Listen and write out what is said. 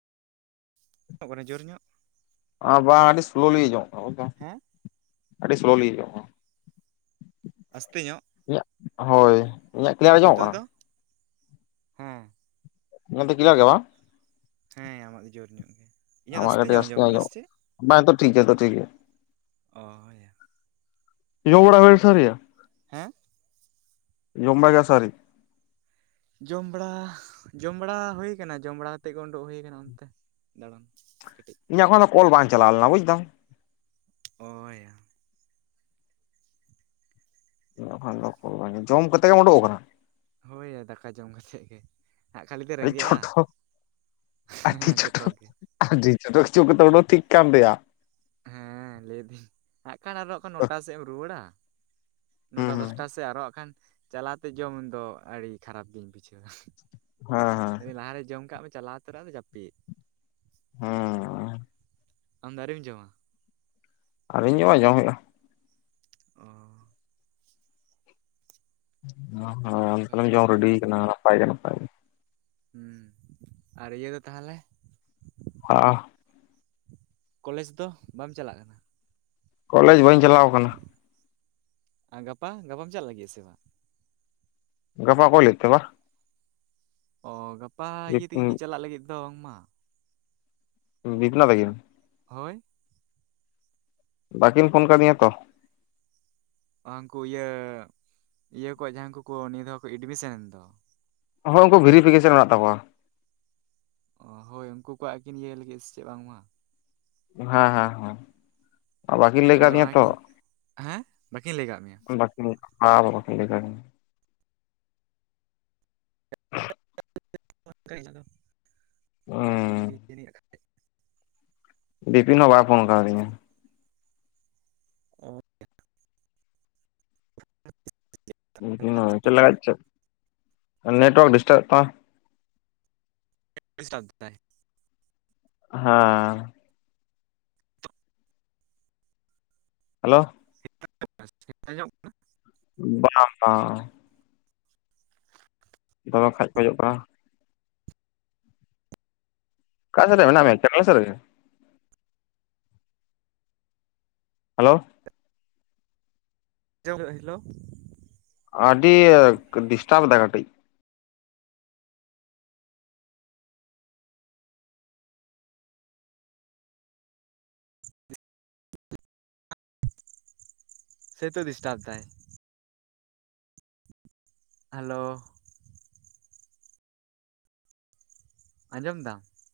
[unintelligible] ᱡᱳᱨ ᱧᱚᱜ ᱚ ᱵᱟ ᱟᱹᱰᱤ ᱥᱞᱳᱞᱤ ᱡᱚᱢᱚᱜ [unintelligible] ᱦᱮᱸ᱾ ᱟᱹᱰᱤ ᱥᱞᱳᱞᱤ [unintelligible] ᱟᱥᱛᱮ ᱧᱚᱜ? ᱤᱧᱟᱜ ᱦᱳᱭ ᱤᱧᱟᱜ ᱠᱞᱤᱭᱟᱨ ᱟᱸᱡᱚᱢᱚᱜ ᱱᱤᱛᱚᱜ ᱠᱟᱱᱟ? ᱫᱚ ᱦᱮᱸ ᱤᱧᱟᱜ ᱫᱚ ᱠᱞᱤᱭᱟᱨ ᱜᱮ ᱵᱟ ᱦᱮᱸ ᱟᱢᱟᱜ ᱜᱮ ᱡᱳᱨ ᱧᱚᱜ ᱜᱮ᱾ ᱤᱧᱟᱹᱜ ᱫᱚ ᱟᱢᱟᱜ ᱠᱟᱹᱴᱤᱜ ᱟᱥᱛᱮ ᱟᱸᱡᱚᱢᱚᱜ ᱠᱟᱱᱟ ᱧᱚᱜ, ᱥᱮ ᱪᱮᱫ ᱵᱟ ᱛᱚᱜ ᱴᱷᱤᱠ ᱜᱮᱭᱟ ᱛᱚ ᱴᱷᱤᱠ ᱜᱮᱭᱟ᱾ ᱚᱭᱟ ᱡᱳ ᱵᱟᱲᱟ ᱦᱩᱭ ᱥᱟᱨᱭᱟ ᱦᱮᱸ ᱡᱚᱢ ᱵᱟᱲᱟ ᱠᱮ ᱟ ᱥᱮ ᱟᱹᱣᱨᱤ ᱡᱚᱢ ᱵᱟᱲᱟ ᱡᱚᱢ ᱵᱟᱲᱟ ᱦᱩᱭ ᱠᱟᱱᱟ ᱡᱚᱢ ᱵᱟᱲᱟ ᱛᱮᱜ ᱜᱮ ᱩᱰᱩᱠ ᱦᱩᱭ ᱠᱟᱱᱟ ᱚᱱᱛᱮ ᱫᱟᱬᱟᱱ᱾ ᱠᱟᱹᱴᱤᱡ ᱤᱧᱟᱹᱜ ᱠᱷᱚᱱᱟᱜ ᱫᱚ ᱠᱚᱞ ᱵᱟᱝ ᱪᱟᱞᱟᱣ ᱞᱮᱱᱟ ᱵᱩᱡ ᱫᱟᱢ᱾ ᱚᱭᱟ [unintelligible] ᱡᱚᱢ ᱠᱟᱛᱮᱜ ᱮᱢ ᱩᱰᱩᱜ ᱟᱠᱟᱱᱟ? ᱦᱳᱭ ᱭᱟ ᱫᱟᱠᱟ ᱡᱚᱢ ᱠᱟᱛᱮᱜ ᱜᱮ᱾ ᱦᱟᱸᱜ ᱠᱷᱟᱹᱞᱤ ᱫᱟ ᱟᱹᱰᱤ ᱨᱮᱸᱜᱮᱜᱼᱟ ᱪᱷᱳᱴᱳ ᱦᱮᱸ ᱪᱚᱴᱚᱠ ᱜᱮ᱾ ᱟᱰᱤ [unintelligible] ᱚᱰᱚᱠ ᱴᱷᱤᱠ ᱠᱟᱱ ᱫᱚᱭᱟ ᱦᱮᱸ ᱞᱟᱹᱭᱫᱟᱹᱧ ᱦᱟᱸᱜ ᱠᱷᱟᱱ ᱟᱨᱦᱚᱸ ᱠᱷᱟᱱ ᱱᱚᱴᱟ ᱥᱮᱜ ᱮᱢ ᱨᱩᱣᱟᱹᱲᱟ᱾ ᱦᱩᱸ ᱱᱚᱴᱟ ᱦᱩᱸ ᱫᱚᱥᱴᱟ ᱥᱮᱜ ᱟᱨᱚ ᱦᱟᱸᱜ ᱠᱷᱟᱱ ᱪᱟᱞᱟᱣᱛᱮ ᱡᱚᱢ ᱫᱚ ᱟᱹᱰᱤ ᱠᱷᱟᱨᱟᱯ ᱜᱤᱧ ᱵᱩᱡᱷᱟᱹᱣᱟ᱾ ᱦᱟᱸ ᱦᱟᱸ ᱠᱷᱟᱹᱞᱤ ᱞᱟᱦᱟ ᱨᱮ ᱡᱚᱢ ᱠᱟᱜ ᱢᱮ ᱪᱟᱞᱟᱣ ᱛᱚᱨᱟ ᱟᱫᱚ ᱡᱟᱹᱯᱤᱜ᱾ ᱦᱚᱸ ᱦᱚᱸ ᱟᱢ ᱫᱚ ᱟᱹᱣᱨᱤᱢ ᱡᱚᱢᱟ? ᱟᱣᱨᱤᱧ ᱡᱚᱢᱟ ᱡᱚᱢ ᱦᱩᱭᱩᱜᱼᱟ᱾ ᱚ ᱦᱟᱸ ᱦᱟᱸ ᱟᱢ ᱚᱱᱠᱟ ᱛᱟᱞᱮᱢ ᱡᱚᱢ ᱨᱮᱰᱤ ᱠᱟᱱᱟ ᱱᱟᱯᱟᱭ ᱜᱮ ᱱᱟᱯᱟᱭ ᱜᱮ᱾ ᱦᱚᱸ ᱟᱨ ᱤᱭᱟᱹ ᱫᱚ ᱛᱟᱦᱮᱞᱮ ᱦᱟᱜᱼᱟ ᱠᱚᱞᱮᱡᱽ ᱫᱚ ᱵᱟᱢ ᱪᱟᱞᱟᱜ ᱠᱟᱱᱟ? ᱠᱚᱞᱮᱡᱽ ᱵᱟᱹᱧ ᱪᱟᱞᱟᱣ ᱟᱠᱟᱱᱟ᱾ ᱟ ᱜᱟᱯᱟ ᱜᱟᱯᱟᱢ ᱪᱟᱜ ᱞᱟᱹᱜᱤᱜ ᱟ ᱥᱮ ᱵᱟᱝ? ᱜᱟᱯᱟ ᱚᱠᱚᱭ ᱞᱟᱹᱭᱮᱫ ᱛᱮ ᱵᱟ ᱚ ᱜᱟᱯᱟ ᱤᱭᱟᱹ ᱛᱤᱜᱤᱱ ᱠᱤᱱ ᱪᱟᱞᱟᱜ ᱞᱟᱹᱜᱤᱫ ᱫᱚ ᱵᱟᱝᱢᱟ [unintelligible] ᱛᱟᱠᱤᱱ ᱦᱳᱭ ᱵᱟᱹᱠᱤᱱ ᱯᱷᱳᱱ ᱠᱟᱣᱫᱤᱧᱟ ᱛᱚ ᱾ ᱩᱝᱠᱩ ᱤᱭᱟᱹ ᱤᱭᱟᱹ ᱠᱚ ᱡᱟᱦᱟᱸᱭ ᱠᱚᱠᱚ ᱱᱤᱭᱟᱹ ᱫᱷᱟᱣ ᱠᱚ ᱮᱰᱢᱤᱥᱮᱱᱮᱱ ᱫᱚ ᱦᱚ ᱩᱱᱠᱩ ᱵᱷᱮᱨᱤᱯᱷᱤᱠᱮᱥᱚᱱ ᱢᱮᱱᱟᱜ ᱛᱟᱠᱚᱣᱟ ᱾ ᱚ ᱦᱳᱭ ᱩᱱᱠᱩ ᱠᱚᱣᱟᱜ ᱠᱤᱱ ᱤᱭᱟᱹᱭ ᱞᱟᱹᱜᱤᱫ ᱥᱮ ᱪᱮᱫ ᱵᱟᱝᱢᱟ ᱦᱮᱸ ᱦᱮᱸ ᱦᱮᱸ ᱵᱟᱹᱠᱤᱱ ᱞᱟᱹᱭ ᱟᱫᱚ ᱠᱟᱫᱤᱧᱟ ᱛᱚ ᱚᱱᱟᱜᱤᱧ ᱦᱮᱸ ᱵᱟᱹᱠᱤᱱ ᱞᱟᱹᱭ ᱠᱟᱜ ᱢᱮᱭᱟ? ᱵᱟᱠᱤᱱ ᱵᱟ ᱵᱟᱠᱤᱱ ᱞᱟᱹᱭ ᱠᱟᱣ ᱫᱤᱧᱟ ᱾ [unintelligible] [unintelligible] [inaudible] ᱚ [unintelligible] ᱵᱤᱯᱤᱱ ᱦᱚᱸ ᱵᱟᱭ ᱯᱷᱳᱱ ᱠᱟᱣᱫᱤᱧᱟ ᱾ ᱚ [inaudible] [inaudible] [unintelligible] ᱪᱮᱫ ᱞᱮᱜᱟᱫ ᱪᱮᱫ ᱱᱮᱴᱳᱣᱟᱨᱠ ᱰᱤᱥᱴᱟᱵ ᱮᱫ ᱛᱟᱢᱟᱭ ᱰᱤᱥᱴᱟᱵ ᱫᱟᱭ ᱦᱟᱸ ᱦᱮᱞᱳ [inaudible] ᱟᱸᱡᱚᱢᱚᱜ ᱠᱟᱱᱟ [unintelligible] ᱵᱟᱝ ᱵᱟᱝ ᱫᱚᱢᱮ ᱠᱷᱟᱡ ᱠᱷᱚᱡᱚᱜ ᱠᱟᱱᱟ ᱾ ᱚᱠᱟ ᱥᱮ ᱨᱮ ᱢᱮᱱᱟᱜ ᱢᱮᱭᱟ? ᱠᱟᱢᱤ ᱥᱮᱫ ᱨᱮᱜᱮ ᱦᱮᱞᱳ ᱪᱮ ᱚᱝᱜᱮ ᱦᱤᱞᱳ ᱟᱹᱰᱤᱭᱮᱠ ᱰᱤᱥᱴᱟᱵᱽ ᱮᱫᱟᱭ ᱠᱟᱹᱴᱤᱡ ᱥᱮᱛᱚ ᱰᱤᱥᱴᱟᱵ ᱫᱟᱭ ᱦᱮᱞᱳ ᱟᱸᱡᱚᱢ ᱫᱟᱢ